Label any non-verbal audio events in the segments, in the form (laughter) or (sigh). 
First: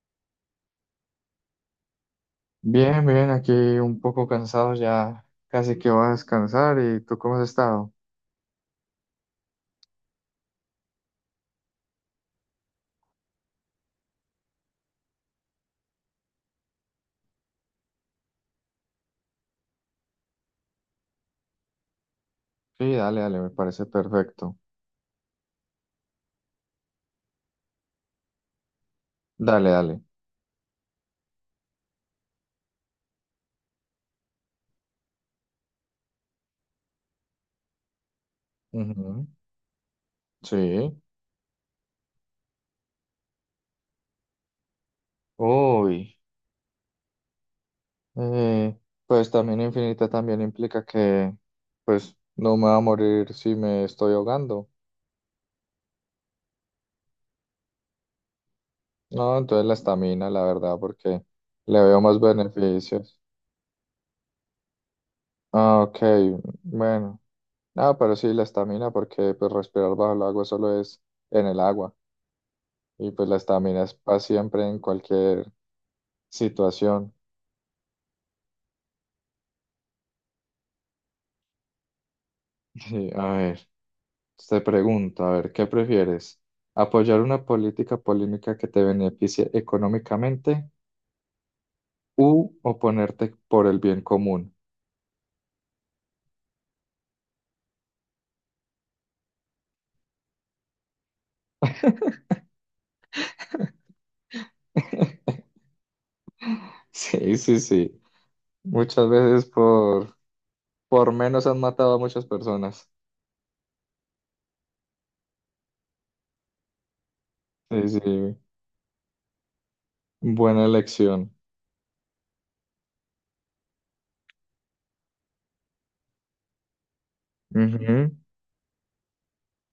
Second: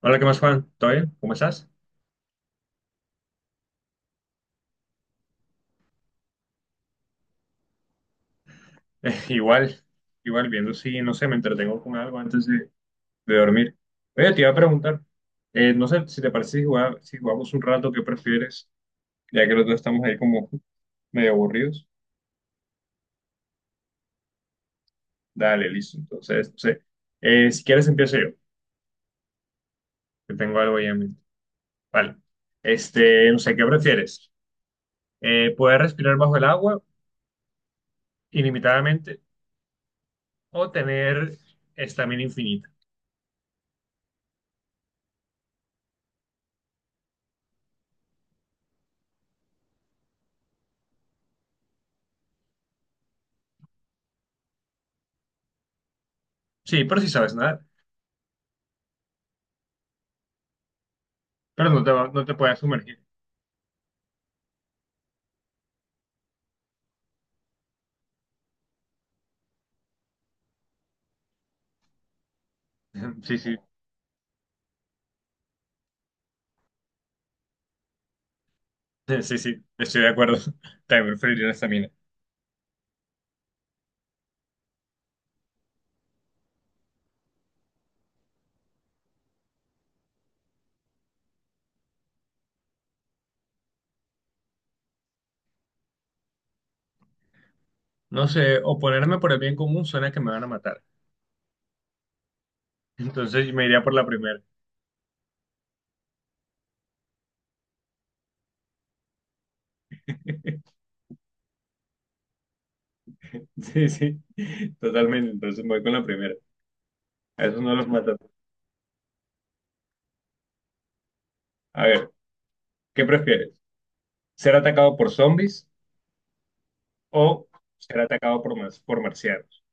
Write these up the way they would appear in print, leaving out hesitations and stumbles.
Hola, ¿qué más, Juan? ¿Todo bien? ¿Cómo estás? (laughs) Bien, bien, aquí un poco cansado ya, casi que voy a descansar. ¿Y tú cómo has estado? Eh, igual, igual viendo si, no sé, me entretengo con algo de dormir. Oye, te iba a preguntar, no sé si te parece si jugamos, si jugamos un rato, ¿qué prefieres? Ya que los dos estamos ahí como medio aburridos. Sí, dale, dale, me parece perfecto. Dale, listo. Entonces, no sé, si quieres empiezo yo, Dale, dale. que tengo algo ahí en mente. Vale. Este, no sé, ¿qué prefieres? ¿poder respirar bajo el agua ilimitadamente Ujú, o sí. tener estamina infinita? Uy. eh, pues también infinita también implica que, pues, no me va a morir si me estoy ahogando. Sí, pero si sabes nadar, No, entonces la estamina, la verdad, porque le veo más no te puedes sumergir. beneficios. Ah, ok, bueno. Ah, pero sí, la estamina, porque pues respirar bajo el agua solo es en el agua. Y pues la Sí, sí, estamina es para siempre en cualquier situación. (laughs) sí, sí, estoy de acuerdo. (laughs) También preferiría esa mina. (laughs) Y, a ver, te pregunto, a ver, ¿qué prefieres? ¿Apoyar una política polémica que te beneficie económicamente u oponerte por el bien común? No sé, o ponerme por el bien común suena que me van a matar. Entonces me iría por la primera. (laughs) (laughs) Sí, sí, sí. Muchas veces por, menos han matado a muchas personas. Sí, sí, totalmente. Entonces me voy con la primera. A esos no los Sí, matan. sí. Buena elección. A ver, ¿qué prefieres? ¿Ser atacado por zombies o ser Ujú. atacado por marcianos?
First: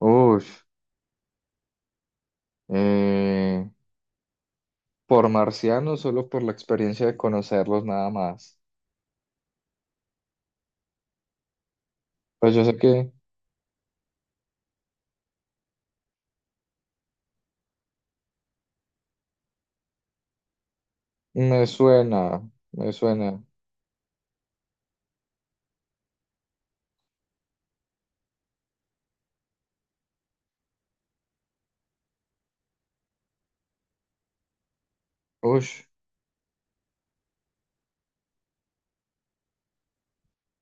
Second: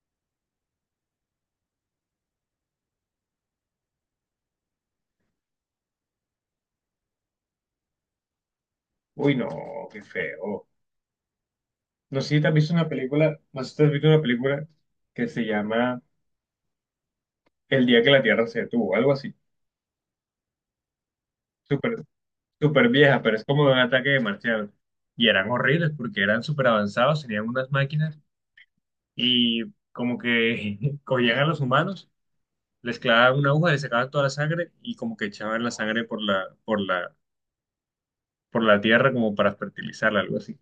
Ush. Eh, por marcianos, solo por la experiencia de conocerlos, nada más. Uy, no, qué feo. Pues yo sé que No sé si te has visto una película que se llama El día que la Tierra se detuvo, algo así. me Súper, suena, súper me vieja, pero suena. es como de un ataque de marcianos. Y eran horribles porque eran súper avanzados, tenían unas máquinas y como que (laughs) cogían a los humanos, les clavaban una aguja, les sacaban toda la sangre y como que echaban Uy, la sangre por la tierra como para fertilizarla, algo así.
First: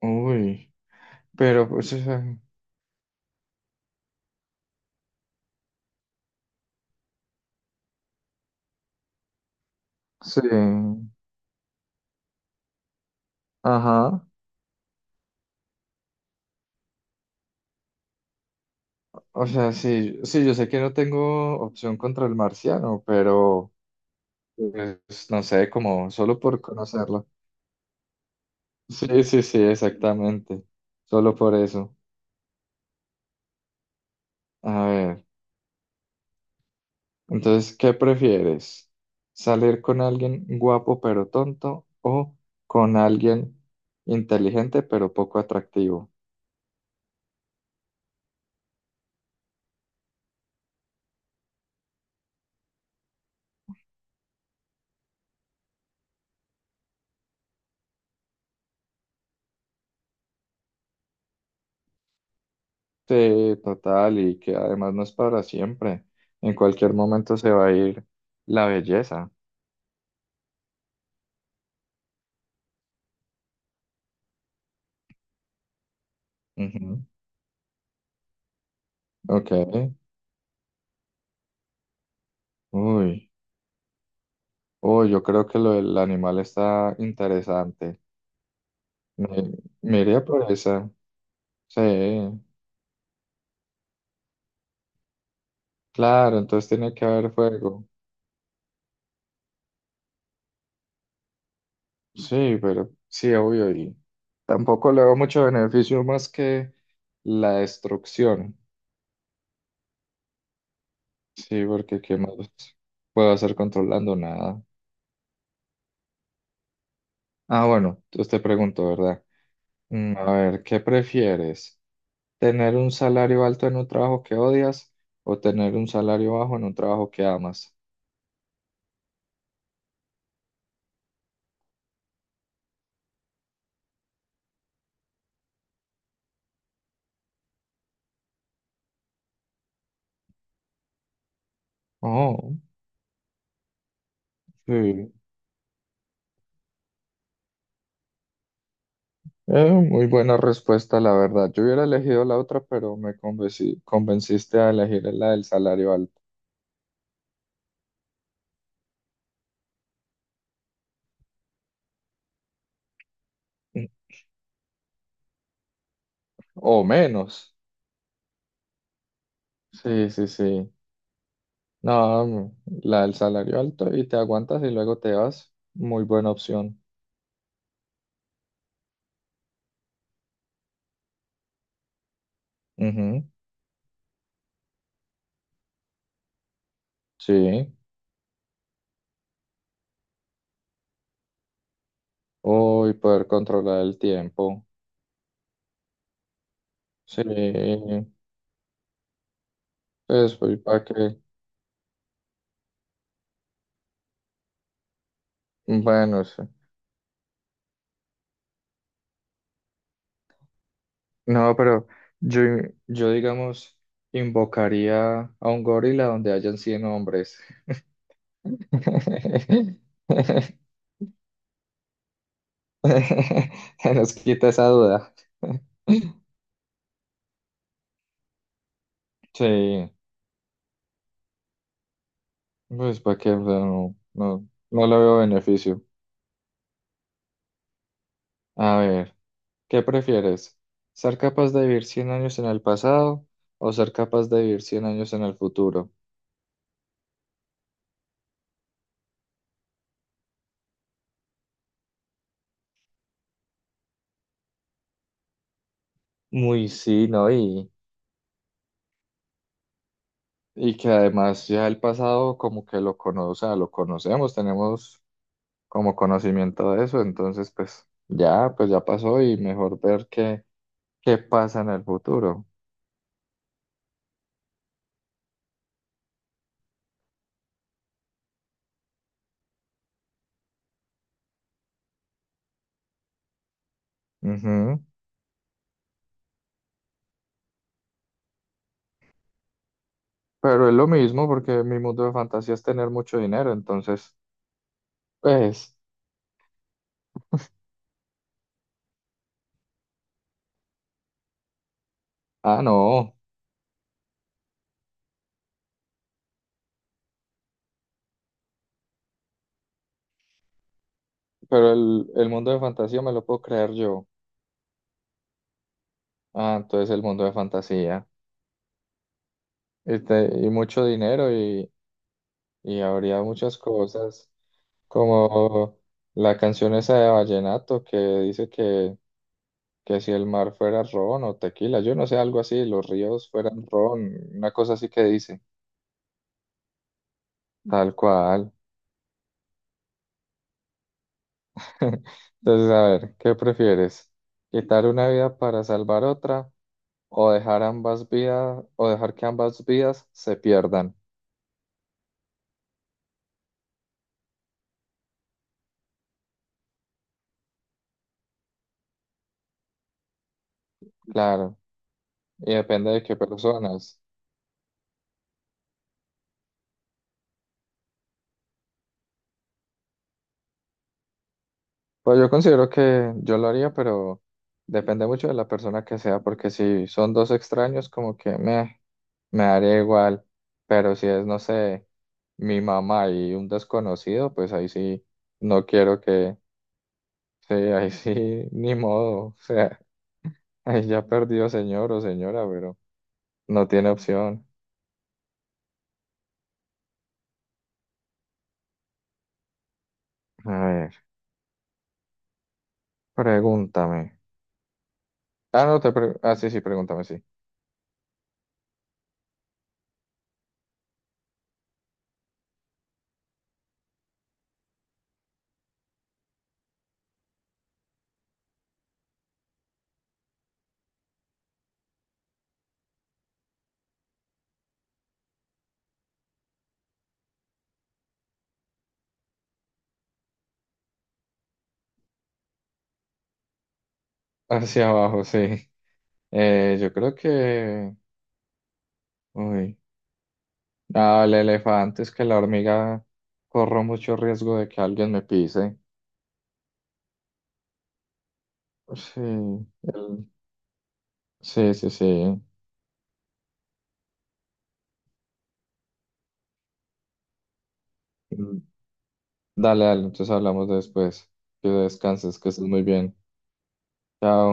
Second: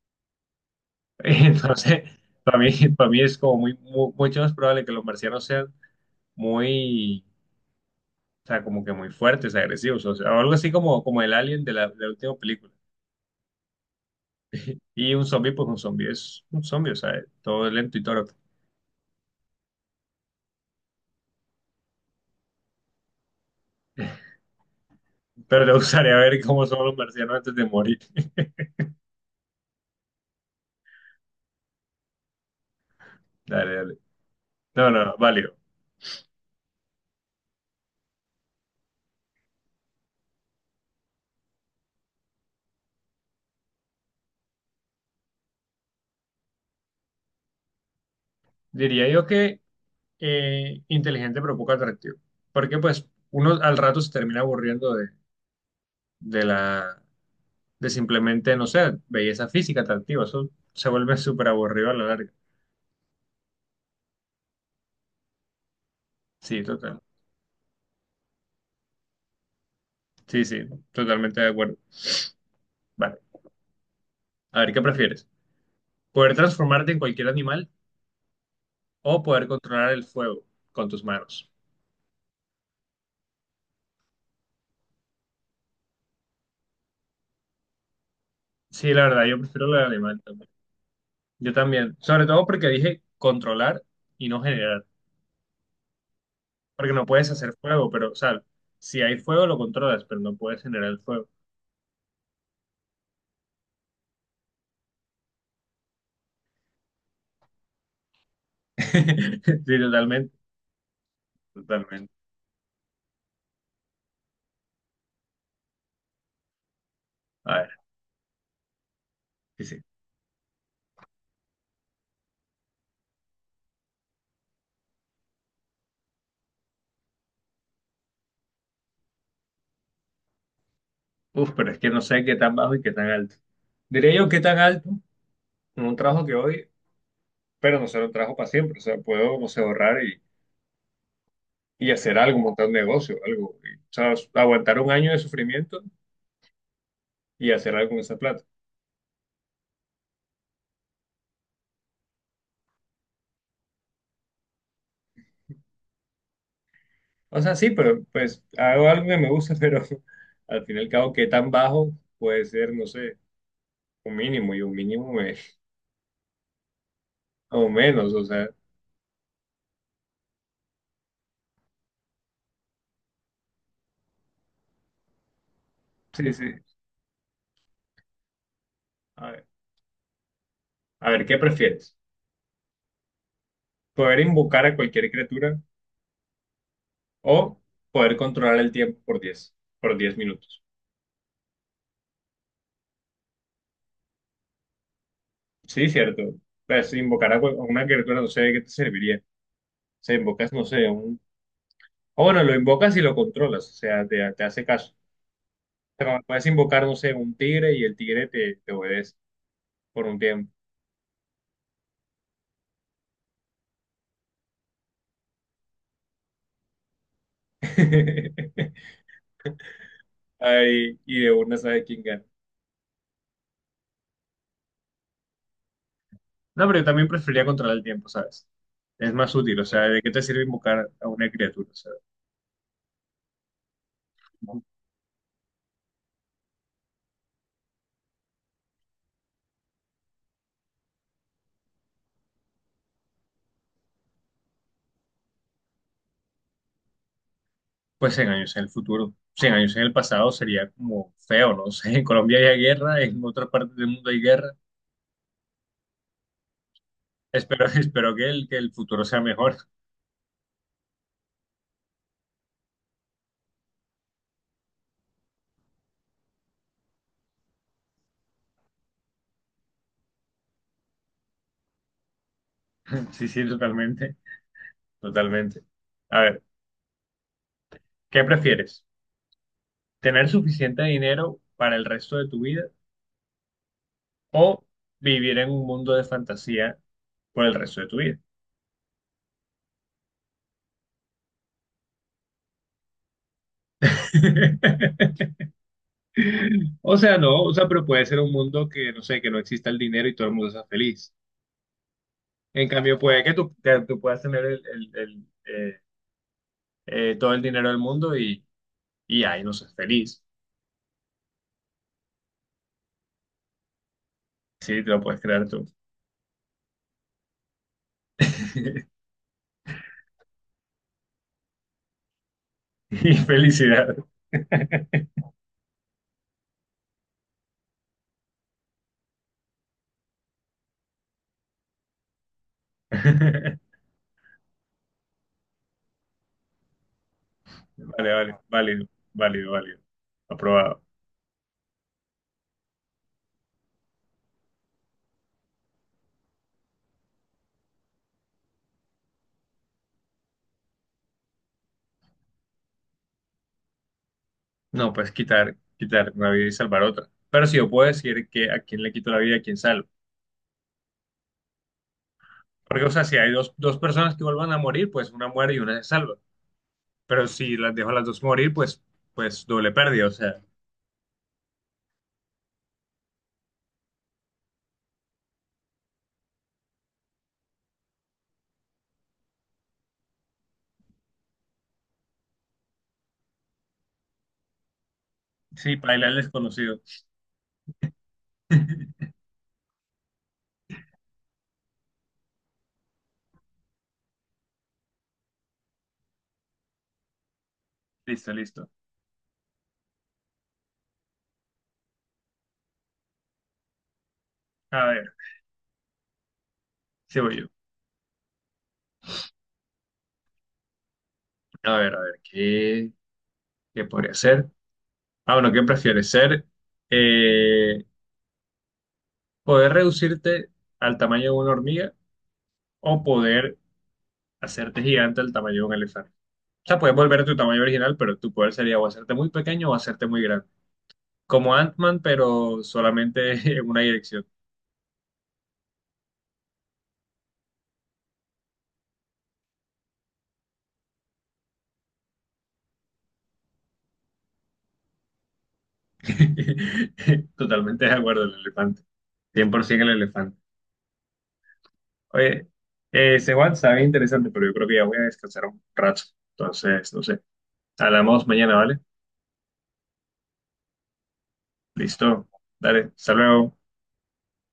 uy. (laughs) Pero pues, o Entonces, sea, para mí, para mí es como mucho más probable que los marcianos sean muy, o sea, como que muy fuertes, agresivos, o sea, algo así como, sí. como el alien de la última película. Ajá. Y un zombie, pues un zombie es un zombie, o sea, es todo lento y todo. O sea, sí, sí, yo sé que no tengo opción contra el marciano, pero pues, no Pero sé, te como gustaría solo ver (laughs) por cómo son los conocerlo. marcianos antes de morir. Sí, sí, sí, exactamente. Solo por eso. (laughs) Dale, dale. A No, no, no, ver. válido. Entonces, ¿qué prefieres? ¿Salir con alguien guapo pero tonto o con alguien inteligente pero poco atractivo? Diría yo que inteligente pero poco atractivo. Porque pues uno al rato se termina aburriendo de la, de simplemente, no sé, belleza física atractiva. Eso se vuelve (laughs) súper aburrido a la larga. Sí, total, y que además no es para siempre. En Sí, cualquier total. momento se va a ir la belleza. Sí, sí, totalmente de acuerdo. Vale. A ver, ¿qué prefieres? ¿Poder transformarte en Ujú, cualquier animal o poder ok. controlar el fuego con tus manos? Uy. Uy, yo creo que lo del animal está interesante. Sí, la verdad, yo Me, prefiero la de me alemán iría también. por esa. Yo Sí. también, sobre todo porque dije controlar y no generar, Claro, entonces porque tiene que no puedes haber hacer fuego. fuego, pero, o sea, si hay fuego lo controlas, pero no puedes generar el fuego. Sí, pero sí, obvio. Y tampoco le veo mucho beneficio más que la destrucción. (laughs) Sí, totalmente, Sí, porque totalmente. ¿qué más puedo hacer controlando nada? A Ah, ver, bueno, entonces te pregunto, ¿verdad? sí, sí. A ver, ¿qué prefieres? ¿Tener un salario alto en un trabajo que odias o tener un salario bajo en un trabajo que amas? Uf, pero es que no sé qué tan bajo y qué tan alto. Diría yo qué tan alto en un trabajo que hoy, pero no será un trabajo para siempre, o sea, puedo, como se ahorrar y hacer algo, Oh, montar un negocio, algo, y, o sea, aguantar un año sí. de sufrimiento y hacer algo con esa plata. Muy buena respuesta, la verdad. Yo hubiera elegido la otra, pero convenciste a elegir la del salario alto. O sea, sí, pero pues hago algo que me gusta, (laughs) pero al fin y al cabo, ¿qué tan bajo puede ser? No sé, un mínimo y un mínimo me- O menos. o menos, o sea, Sí, sí, sí. No, la del salario alto y te aguantas y luego te vas. Muy buena sí, sí. opción. A ver, a ver, ¿qué prefieres? Ujú, ¿Poder invocar a cualquier criatura o sí. poder controlar el tiempo por 10 minutos? O y poder controlar el tiempo. Sí, cierto. Pues si Sí. invocar a cual- a una criatura no sé de qué te serviría. Se Eso, invocas, ¿y no para sé, qué? un... O bueno, lo invocas y lo controlas, o sea, te hace caso. Pero Bueno, sí. puedes invocar, no sé, un tigre y el tigre te obedece por un tiempo. No, pero yo, yo digamos, invocaría a un gorila donde hayan 100 hombres. (laughs) (laughs) Ay, y de una sabe quién gana. Nos quita esa duda. No, pero yo también preferiría controlar el tiempo, ¿sabes? Es más útil, o sea, Sí, ¿de qué te sirve invocar a una criatura? O sea, pues para qué, o sea, no, no, como, no le veo beneficio. A ver, ¿qué prefieres? ¿Ser capaz de vivir 100 años en el pasado o ser capaz de vivir 100 años en el futuro? pues 100 años en el futuro, 100 años en el pasado sería como feo, ¿no? (laughs) O sea, en Colombia hay guerra, en otras partes del mundo hay guerra. Muy sí, ¿no? Espero, (laughs) Y espero que el futuro sea mejor. (laughs) y que además ya el pasado como que o sea, lo conocemos, tenemos como conocimiento de eso, entonces pues ya pasó y mejor ver qué, pasa en el futuro. Sí, sí, totalmente, totalmente. A ver, ¿qué prefieres? ¿Tener suficiente dinero para el resto de tu vida o Ujú. vivir en un mundo de fantasía por el resto de tu vida? Pero es lo mismo porque mi mundo de fantasía es tener mucho dinero, entonces (laughs) pues, O sea, no, o sea, pero puede ser un mundo que, no sé, que no exista el dinero y todo el mundo sea feliz. ah, En cambio, no, puede que tú puedas tener todo el dinero del mundo y ahí no seas feliz. pero el mundo de fantasía me lo puedo crear yo. Sí, te lo puedes crear tú. Ah, entonces el mundo de fantasía. (laughs) Y mucho dinero y, Y habría muchas felicidad. cosas. (laughs) Como la canción esa de Vallenato que dice que si el mar fuera ron o tequila, yo no sé, algo así, los ríos fueran ron, una cosa así que dice, tal Vale, vale, cual. válido, válido, válido. Aprobado. (laughs) Entonces, a ver, ¿qué prefieres? ¿Quitar una vida para salvar otra o dejar ambas vidas o dejar que ambas vidas se pierdan? No, pues quitar, quitar una vida y salvar otra. Pero si yo puedo decir que a quién le quito la vida y a quién salvo. Claro, y Porque, o depende de sea, qué si hay dos, dos personas. personas que vuelvan a morir, pues una muere y una se salva. Pero si las dejo a las dos morir, pues doble pérdida. O sea, Pues yo considero que yo lo haría, pero depende mucho de la persona que sea, porque si son dos extraños, como que meh. Me daría igual, pero si es, no sé, mi mamá y un desconocido, pues ahí sí, no sí, quiero paila el que, desconocido. sí, ahí sí, (laughs) ni modo, o sea, (laughs) ahí ya perdió señor o señora, pero no tiene opción. Listo, listo. A ver, pregúntame. A ver, Ah, no, ah, sí, sí, pregúntame, sí sí. voy yo. A ver, ¿qué podría ser? Ah, bueno, ¿qué prefieres ser? Eh, ¿poder reducirte al tamaño de una hormiga o poder hacerte gigante al tamaño de un elefante? O sea, puedes volver a tu tamaño original, pero tu poder sería o hacerte muy pequeño o hacerte muy grande. Como Ant-Man, pero solamente (laughs) en una dirección. (laughs) Hacia abajo, sí. Yo creo que, uy, ah, el elefante es que la hormiga corro mucho riesgo de que alguien me pise. (laughs) Totalmente de acuerdo, el elefante. Sí, 100% el elefante. sí, sí, Oye, ese WhatsApp es interesante, pero yo creo que ya voy a descansar un rato. Entonces, no sé. Hablamos sí. mañana, ¿vale? Dale, dale, entonces hablamos después. Que Listo. descanses, que estés muy Dale, hasta bien. luego. Chao.